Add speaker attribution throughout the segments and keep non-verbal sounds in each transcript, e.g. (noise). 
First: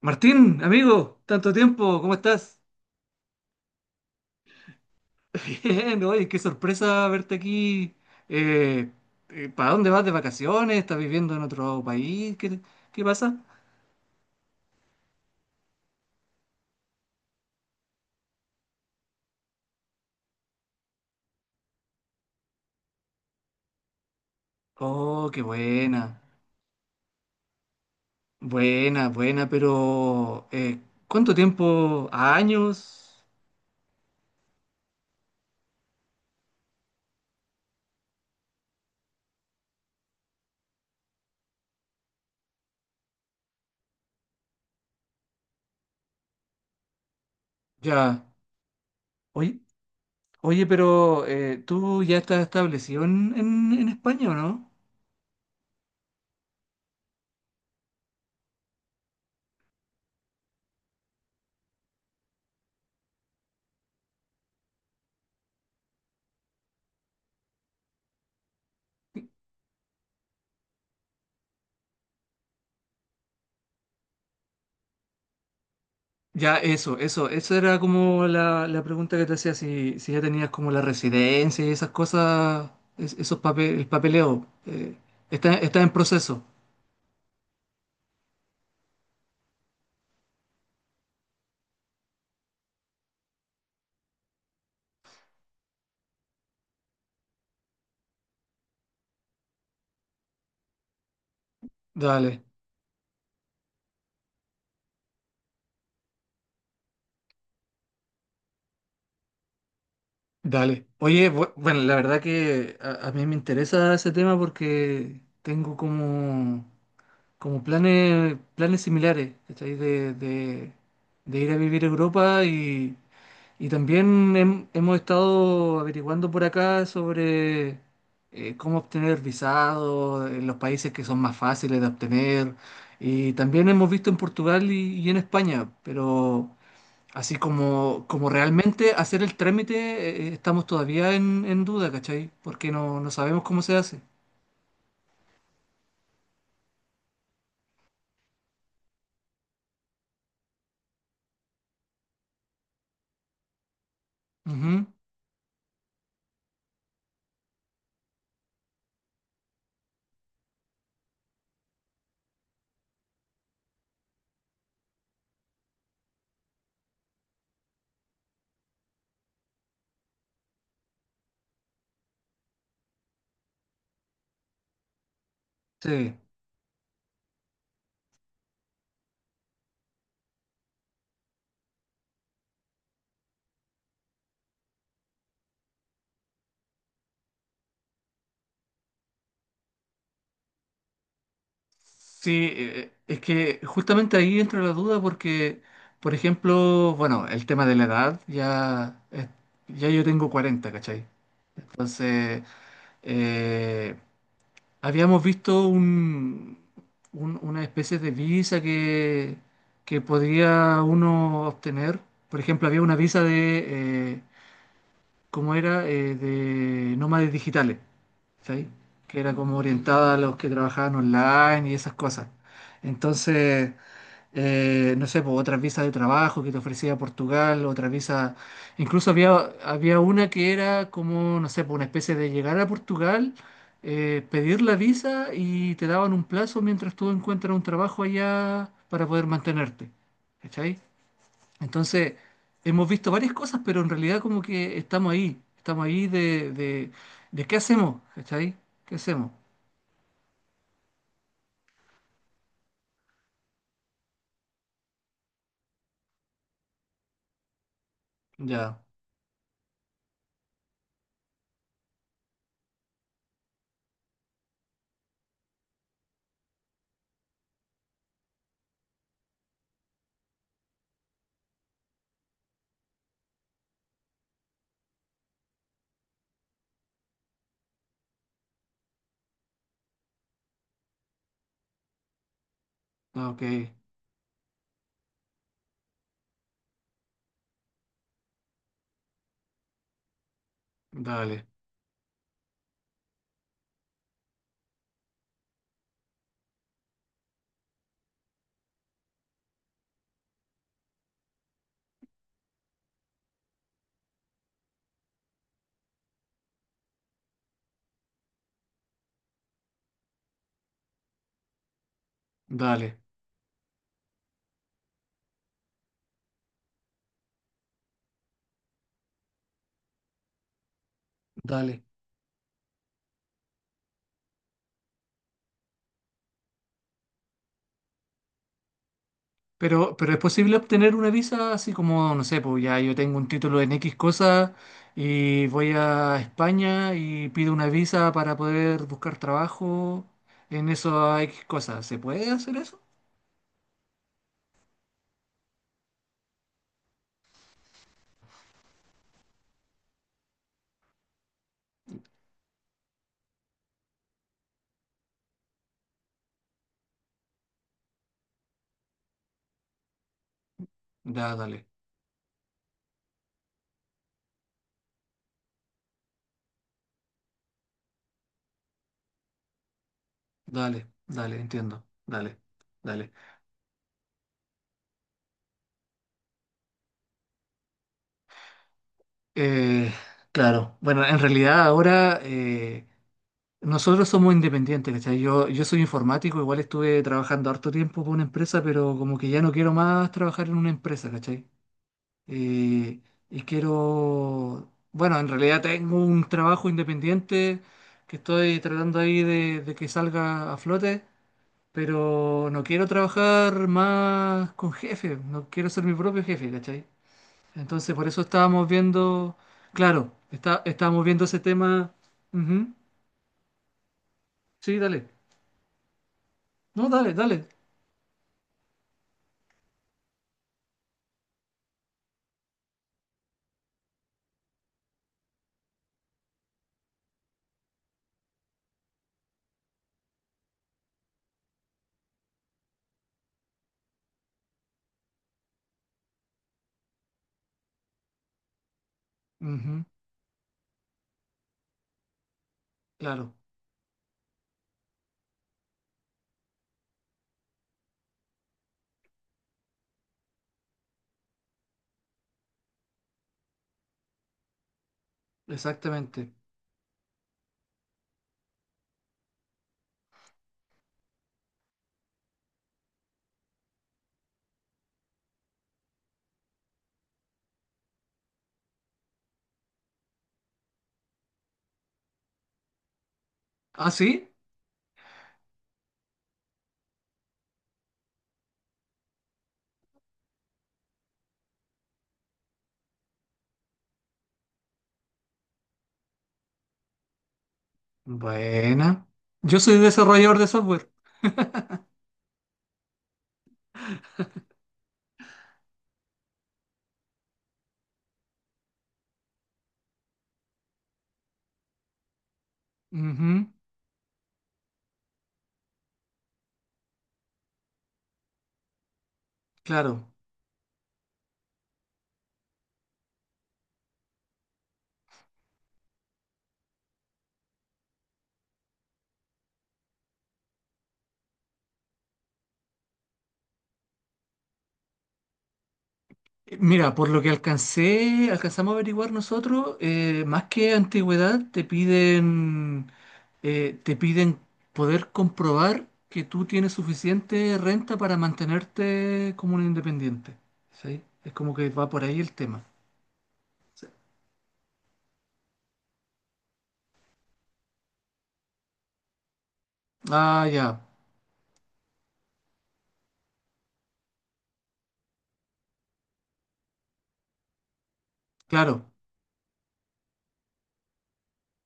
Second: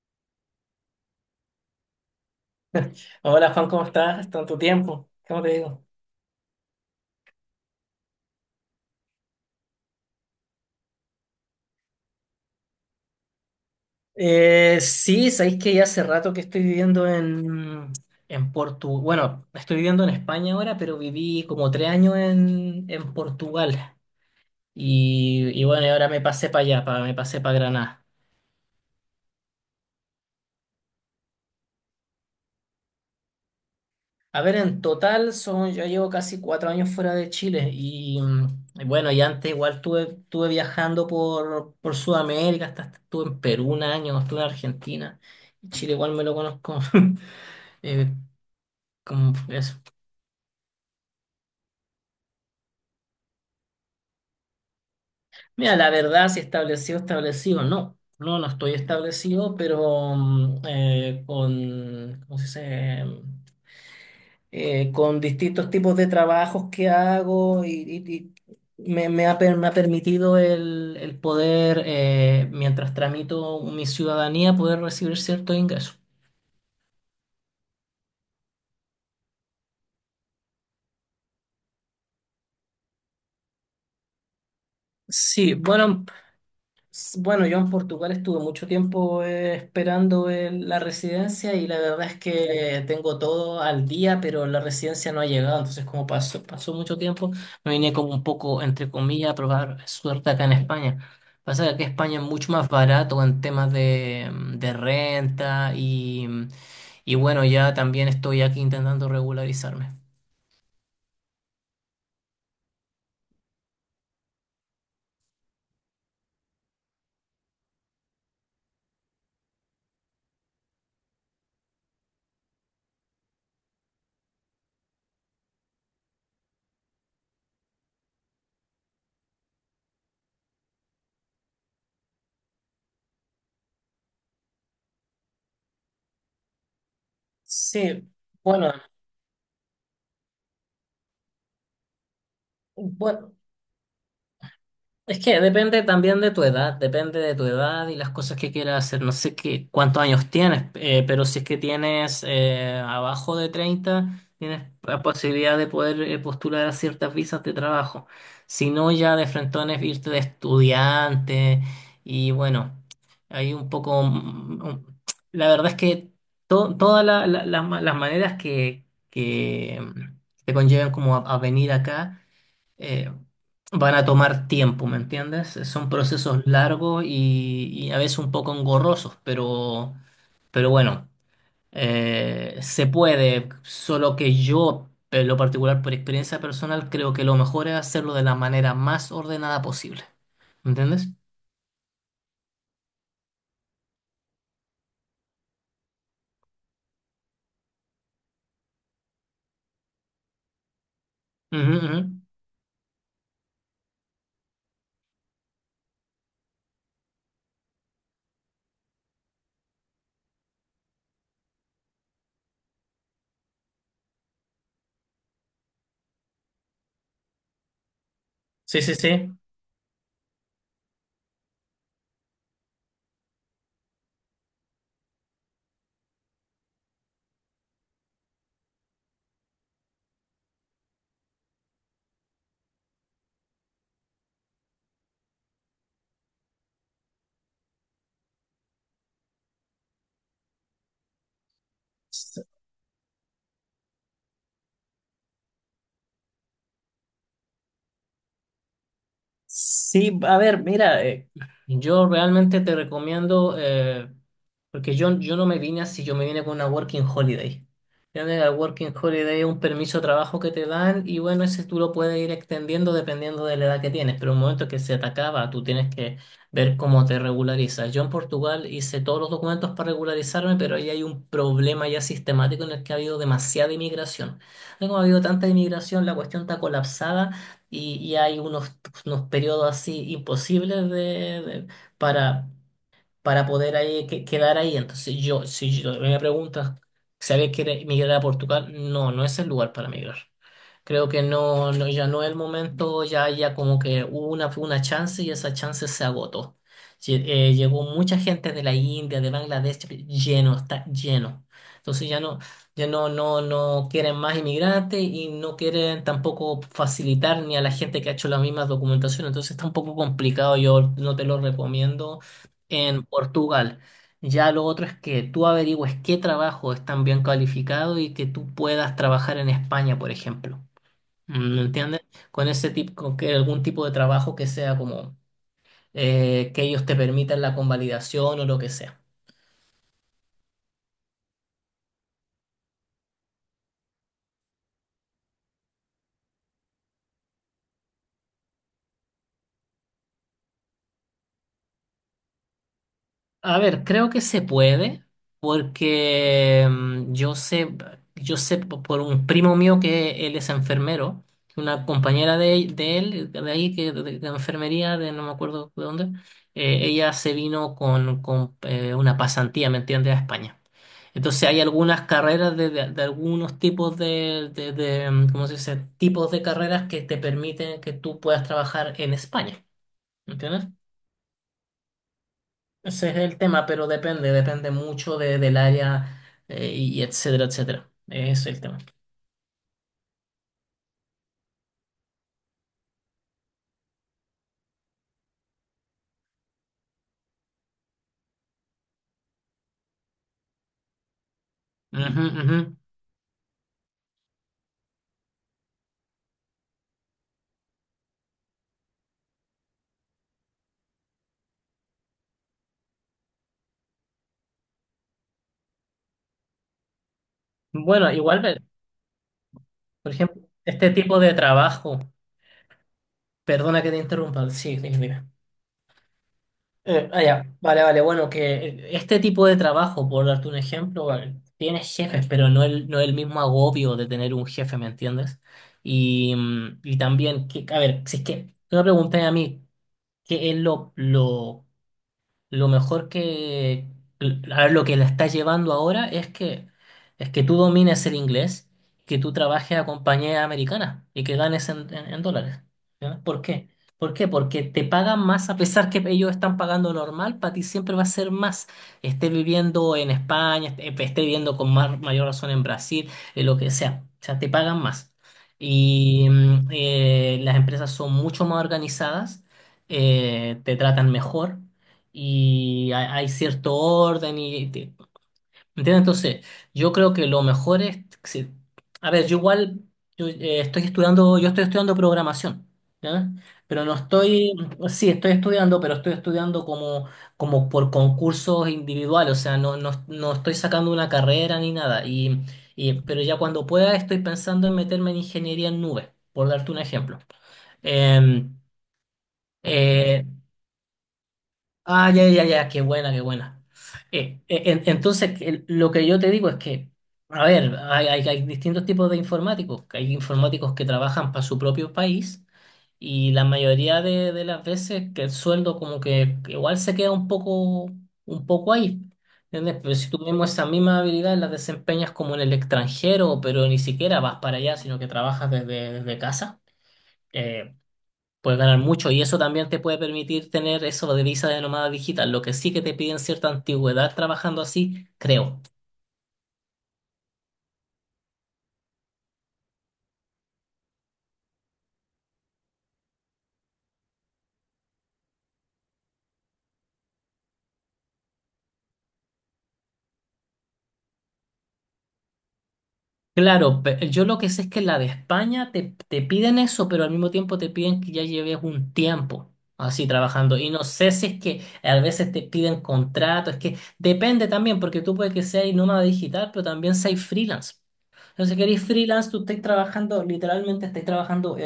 Speaker 1: Martín, amigo, tanto tiempo, ¿cómo estás?
Speaker 2: Hola Juan, ¿cómo estás? Tanto tiempo, ¿cómo te
Speaker 1: (laughs)
Speaker 2: digo?
Speaker 1: Bien, oye, qué sorpresa verte aquí. Eh, ¿Para dónde vas de vacaciones? ¿Estás viviendo en otro país? ¿Qué pasa?
Speaker 2: Sí, sabéis que ya hace rato que estoy viviendo en Portugal. Bueno, estoy viviendo en España ahora, pero viví como 3 años en Portugal.
Speaker 1: Oh, qué
Speaker 2: Y bueno, y ahora
Speaker 1: buena,
Speaker 2: me pasé para allá, me pasé para Granada.
Speaker 1: buena, buena, pero ¿cuánto tiempo? ¿Años?
Speaker 2: A ver, en total son, yo llevo casi 4 años fuera de Chile. Y bueno, y antes igual estuve viajando por Sudamérica, hasta estuve en Perú un año, estuve en Argentina. Y Chile igual me lo conozco. (laughs) Eh,
Speaker 1: Ya.
Speaker 2: Como
Speaker 1: Oye,
Speaker 2: eso.
Speaker 1: oye, pero ¿tú ya estás establecido en España o no?
Speaker 2: Mira, la verdad, si establecido, establecido, no. No, no estoy establecido, pero con, ¿cómo se dice? Con distintos tipos de trabajos que hago y me ha permitido el poder, mientras tramito mi ciudadanía, poder recibir cierto ingreso.
Speaker 1: Ya, eso, esa era como la pregunta que te hacía, si ya tenías como la residencia y esas cosas, esos papeles, el papeleo, está,
Speaker 2: Sí,
Speaker 1: está en
Speaker 2: bueno.
Speaker 1: proceso.
Speaker 2: Bueno, yo en Portugal estuve mucho tiempo esperando la residencia y la verdad es que tengo todo al día, pero la residencia no ha llegado. Entonces, como pasó mucho tiempo, me vine como un poco, entre comillas, a probar suerte acá en España. Pasa que aquí España es
Speaker 1: Dale,
Speaker 2: mucho más barato en temas de renta y bueno, ya también estoy aquí intentando regularizarme.
Speaker 1: dale. Oye, bueno, la verdad que a mí me interesa ese tema porque tengo como, como planes, planes similares, ¿cachai? De ir a vivir a Europa. Y también hemos estado averiguando por acá sobre cómo obtener visados en los países que son más fáciles de obtener. Y también hemos visto en Portugal y en España, pero así
Speaker 2: Sí,
Speaker 1: como, como
Speaker 2: bueno,
Speaker 1: realmente hacer el trámite, estamos todavía en duda, ¿cachai? Porque no, no
Speaker 2: bueno.
Speaker 1: sabemos cómo se hace.
Speaker 2: Es que depende también de tu edad, depende de tu edad y las cosas que quieras hacer. No sé qué, cuántos años tienes, pero si es que tienes abajo de 30 tienes
Speaker 1: Ujú.
Speaker 2: la posibilidad de poder postular a ciertas visas de trabajo. Si no, ya de frentón es irte de estudiante y bueno, hay un poco la verdad es que todas las las maneras que te conllevan como a venir acá, eh, van a tomar tiempo, ¿me entiendes? Son
Speaker 1: Sí.
Speaker 2: procesos largos y a veces un poco engorrosos, pero, bueno, se puede, solo que yo, en lo particular por experiencia personal, creo que lo mejor es hacerlo de la manera más ordenada posible, ¿me entiendes?
Speaker 1: Sí, es que justamente ahí entra la duda porque, por ejemplo, bueno, el tema de la edad, ya, ya yo tengo 40, ¿cachai?
Speaker 2: Ujú, ujú.
Speaker 1: Entonces, eh, habíamos visto un, una especie de visa que podía uno obtener. Por ejemplo, había una visa de como era de nómades digitales, ¿sí?
Speaker 2: Sí,
Speaker 1: Que era
Speaker 2: sí,
Speaker 1: como orientada a los que trabajaban online y esas cosas. Entonces, no sé, pues, otras visas de trabajo que te ofrecía Portugal, otras visas, incluso había, había una que era como, no sé, pues, una especie de llegar a Portugal, pedir la visa y te daban un plazo mientras tú encuentras un trabajo allá para poder mantenerte, ¿cachai? Entonces,
Speaker 2: sí.
Speaker 1: hemos visto varias cosas, pero en realidad como que estamos ahí de qué hacemos, ¿cachai? ¿Qué hacemos?
Speaker 2: Sí, a ver, mira, yo realmente te recomiendo, porque yo no me vine así, yo me vine con una working holiday. Ya de La
Speaker 1: Ya,
Speaker 2: working holiday es un permiso de trabajo que te dan y bueno, ese tú lo puedes ir extendiendo dependiendo de la edad que tienes, pero en el momento que se te acaba, tú tienes que ver cómo te regularizas. Yo en Portugal hice todos los documentos para regularizarme, pero ahí hay un problema ya sistemático en el que ha habido demasiada inmigración. Como ha habido tanta inmigración, la cuestión está colapsada y hay unos periodos así imposibles de- para,
Speaker 1: ok,
Speaker 2: para poder ahí, quedar ahí. Entonces yo, si yo me preguntas, ¿sabes que migrar a Portugal? No, no es el lugar para migrar. Creo que
Speaker 1: dale,
Speaker 2: no, no, ya no es el momento, ya, ya como que hubo una chance y esa chance se agotó. Llegó mucha gente de la India, de Bangladesh, lleno, está lleno. Entonces ya no, ya no, no, no quieren más inmigrantes y no quieren tampoco facilitar ni a la gente que ha hecho la misma documentación. Entonces está un poco complicado, yo no te lo recomiendo
Speaker 1: dale,
Speaker 2: en Portugal. Ya lo otro es que tú averigües qué trabajo es tan bien calificado y que tú puedas trabajar en España, por ejemplo. ¿Me
Speaker 1: dale.
Speaker 2: entiendes? Con que algún tipo de trabajo que sea como, que ellos te permitan la convalidación o lo que sea.
Speaker 1: Pero ¿es posible obtener una visa así como, no sé, pues ya yo tengo un título en X cosa y voy a España y pido una visa para poder buscar trabajo en eso X cosas? ¿Se puede hacer eso?
Speaker 2: A ver, creo que se puede, porque por un primo mío que él es enfermero, que una compañera de él, de ahí, que de enfermería, de no me acuerdo de dónde, ella se vino con una pasantía, ¿me entiendes?, a España.
Speaker 1: Ya,
Speaker 2: Entonces hay
Speaker 1: dale,
Speaker 2: algunas carreras de algunos tipos de ¿cómo se dice?, tipos de carreras que te permiten que tú puedas trabajar en España, ¿me entiendes?
Speaker 1: dale, dale, entiendo, dale,
Speaker 2: Ese
Speaker 1: dale.
Speaker 2: es el tema, pero depende, depende mucho de, del área, y etcétera, etcétera. Ese es el tema.
Speaker 1: Eh, claro, bueno, en realidad ahora nosotros somos independientes, ¿cachai? Yo soy informático, igual estuve trabajando harto tiempo por una empresa, pero como que ya no quiero más trabajar en una empresa, ¿cachai?
Speaker 2: Ujú, ujú.
Speaker 1: Eh, y quiero, bueno, en realidad tengo un trabajo independiente que estoy tratando ahí de que salga a flote, pero no quiero trabajar más con jefe, no quiero ser mi propio jefe, ¿cachai? Entonces, por
Speaker 2: Bueno,
Speaker 1: eso
Speaker 2: igual,
Speaker 1: estábamos viendo, claro,
Speaker 2: por ejemplo,
Speaker 1: está,
Speaker 2: este
Speaker 1: estábamos
Speaker 2: tipo
Speaker 1: viendo
Speaker 2: de
Speaker 1: ese tema.
Speaker 2: trabajo,
Speaker 1: Ujú.
Speaker 2: perdona que te interrumpa, sí,
Speaker 1: Sí,
Speaker 2: dime,
Speaker 1: dale.
Speaker 2: dime.
Speaker 1: No,
Speaker 2: Eh,
Speaker 1: dale,
Speaker 2: ah,
Speaker 1: dale.
Speaker 2: ya, vale, vale, bueno, que este tipo de trabajo, por darte un ejemplo, vale, tienes jefes, pero no el mismo agobio de tener un jefe, ¿me entiendes? Y también, que, a ver, si es que tú me preguntas a mí, ¿qué es lo mejor lo que la está llevando ahora es que tú domines el inglés, que tú trabajes
Speaker 1: Ujú.
Speaker 2: a compañías americanas y que ganes en dólares. ¿Ya?
Speaker 1: Claro,
Speaker 2: ¿Por qué? ¿Por qué? Porque te pagan más a pesar que ellos están pagando normal, para ti siempre va a ser más. Esté viviendo en España, esté viviendo con más, mayor razón en Brasil, en lo que sea. O sea, te pagan más. Y
Speaker 1: exactamente.
Speaker 2: las empresas son mucho más organizadas, te tratan mejor y hay cierto orden ¿Entiendes? Entonces, yo creo que lo mejor es si- a ver, yo igual estoy estudiando, yo estoy estudiando programación, ¿ya? Pero
Speaker 1: ¿Ah,
Speaker 2: no
Speaker 1: sí?
Speaker 2: estoy, sí, estoy estudiando, pero estoy estudiando como, como por concursos individuales, o sea, no, no, no estoy sacando una carrera ni nada. Pero ya cuando pueda estoy pensando en meterme en ingeniería en nubes, por darte un ejemplo. Em,
Speaker 1: Buena. Yo soy
Speaker 2: eh,
Speaker 1: desarrollador de software.
Speaker 2: Ah, ya, ya, ya, qué buena, qué buena. Entonces, lo que yo te digo es que, a ver, hay distintos tipos de informáticos. Hay informáticos que trabajan para su propio país y la
Speaker 1: Ujú.
Speaker 2: mayoría de las veces que el sueldo como que igual se queda un poco ahí. ¿Entiendes? Pero si
Speaker 1: Claro.
Speaker 2: tú mismo esa misma habilidad la desempeñas como en el extranjero, pero ni siquiera vas para allá, sino que trabajas desde casa. eh, Puedes ganar mucho y eso también te puede permitir tener eso de visa de nómada digital, lo que sí que te piden cierta antigüedad trabajando así, creo.
Speaker 1: Mira, por lo que alcancé, alcanzamos a averiguar nosotros, más que antigüedad, te piden poder comprobar que tú tienes suficiente renta para mantenerte como un independiente. ¿Sí? Es como que va por ahí el tema.
Speaker 2: Claro, yo lo que sé es que la de España te piden eso, pero al mismo tiempo te piden que ya lleves un tiempo así
Speaker 1: Ah,
Speaker 2: trabajando.
Speaker 1: ya,
Speaker 2: Y no sé si es que a veces te piden contrato, es que depende también, porque tú puedes que seas nómada digital, pero también seas freelance. Entonces, si eres
Speaker 1: claro,
Speaker 2: freelance, tú estás trabajando, literalmente estás trabajando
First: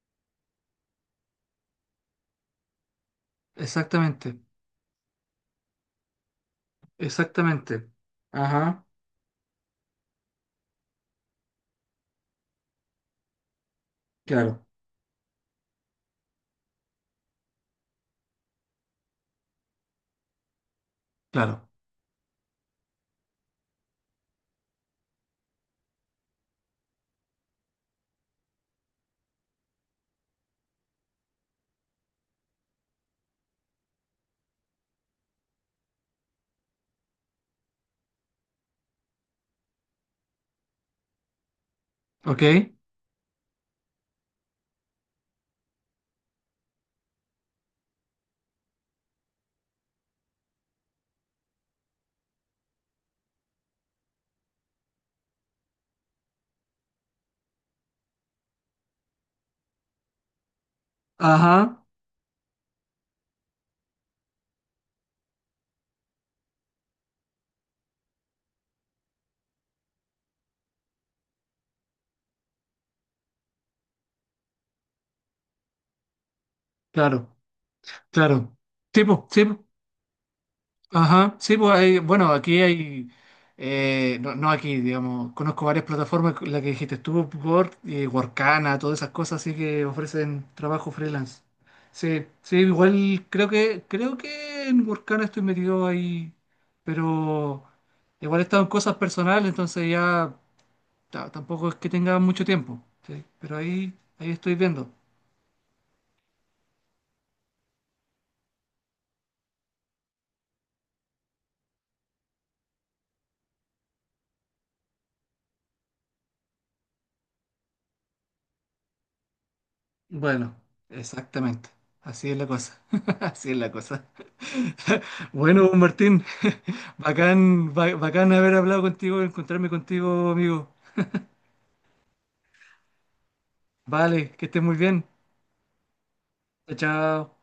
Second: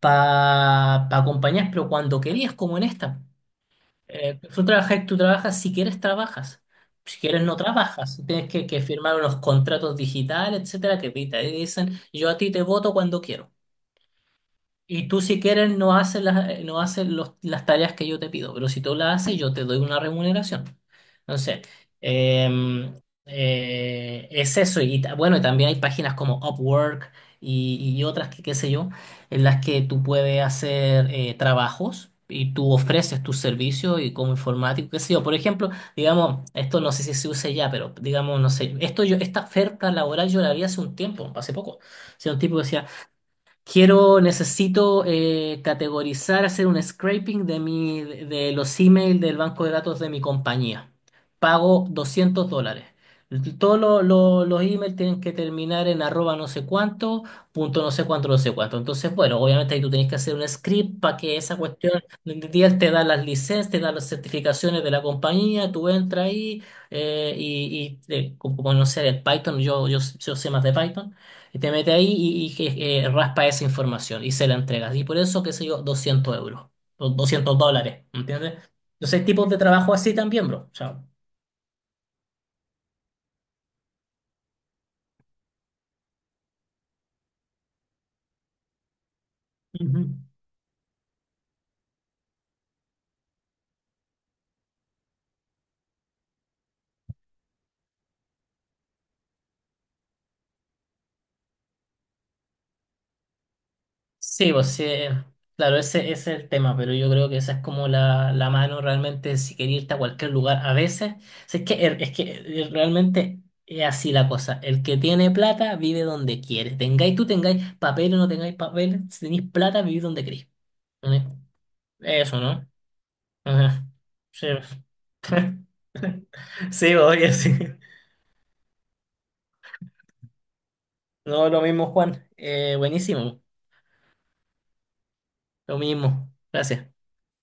Speaker 2: para compañías, pero cuando querías, como en esta.
Speaker 1: exactamente,
Speaker 2: Tú trabajas, tú trabajas, si quieres no
Speaker 1: exactamente.
Speaker 2: trabajas, tienes que
Speaker 1: Ajá,
Speaker 2: firmar unos contratos digitales, etcétera, que te dicen, yo a ti te voto cuando quiero.
Speaker 1: claro,
Speaker 2: Y tú si quieres no haces las, no haces los- las tareas que yo te pido, pero si tú las haces yo te doy una remuneración. Entonces,
Speaker 1: claro.
Speaker 2: em, es eso. Y bueno, y también hay páginas como Upwork y otras que qué sé yo, en las que tú puedes hacer trabajos y tú ofreces tus servicios y como informático, qué sé yo. Por ejemplo, digamos, esto no sé si se usa ya, pero digamos, no sé, esto yo, esta oferta laboral yo la vi hace un tiempo, hace poco. O sea, un
Speaker 1: ¿Ok?
Speaker 2: tipo decía: quiero, necesito categorizar, hacer un scraping de los emails del banco de datos de mi compañía. Pago $200. Todos los emails tienen que terminar en arroba no sé cuánto, punto no sé cuánto, no sé cuánto. Entonces, bueno, obviamente ahí tú tenés que hacer un script para que esa
Speaker 1: Ajá,
Speaker 2: cuestión, día te da las licencias, te da las certificaciones de la compañía, tú entras ahí, como, como no sé, el Python, yo sé más de Python. Te mete ahí raspa esa información y se la entregas. Y por eso, qué sé yo, 200 € o
Speaker 1: claro,
Speaker 2: $200, ¿entiendes?
Speaker 1: claro.
Speaker 2: Entonces hay
Speaker 1: Tipo, sí.
Speaker 2: tipos de trabajo así también, bro. O sea,
Speaker 1: Ajá, sí, pues hay, bueno, aquí hay, no, no aquí, digamos, conozco varias plataformas, la que dijiste tú, Upwork, Workana, todas esas cosas así que
Speaker 2: ujú.
Speaker 1: ofrecen trabajo freelance. Sí, sí, igual creo que en Workana estoy metido ahí, pero igual he estado en cosas personales, entonces ya tampoco es que tenga mucho tiempo, sí, pero ahí, ahí
Speaker 2: Sí,
Speaker 1: estoy
Speaker 2: pues sí,
Speaker 1: viendo.
Speaker 2: claro, ese es el tema, pero yo creo que esa es como la mano realmente si quería irte a cualquier lugar. A veces, si es que, realmente es así la cosa. El que tiene plata vive donde quiere. Tengáis, tú tengáis papel o no tengáis papel, si tenéis plata, vivís donde queréis.
Speaker 1: Bueno,
Speaker 2: ¿Entiendes?
Speaker 1: exactamente, así es
Speaker 2: Eso,
Speaker 1: la
Speaker 2: ¿no?
Speaker 1: cosa, (laughs) así es la
Speaker 2: Ajá.
Speaker 1: cosa.
Speaker 2: Sí, pues.
Speaker 1: (laughs) Bueno, pues, Martín,
Speaker 2: Sí,
Speaker 1: (laughs)
Speaker 2: oye, sí.
Speaker 1: bacán, bacán haber hablado contigo, encontrarme contigo, amigo.
Speaker 2: No, lo mismo, Juan. Buenísimo.
Speaker 1: Vale, que estés muy bien.
Speaker 2: Lo mismo.
Speaker 1: Chao,
Speaker 2: Gracias.
Speaker 1: chao.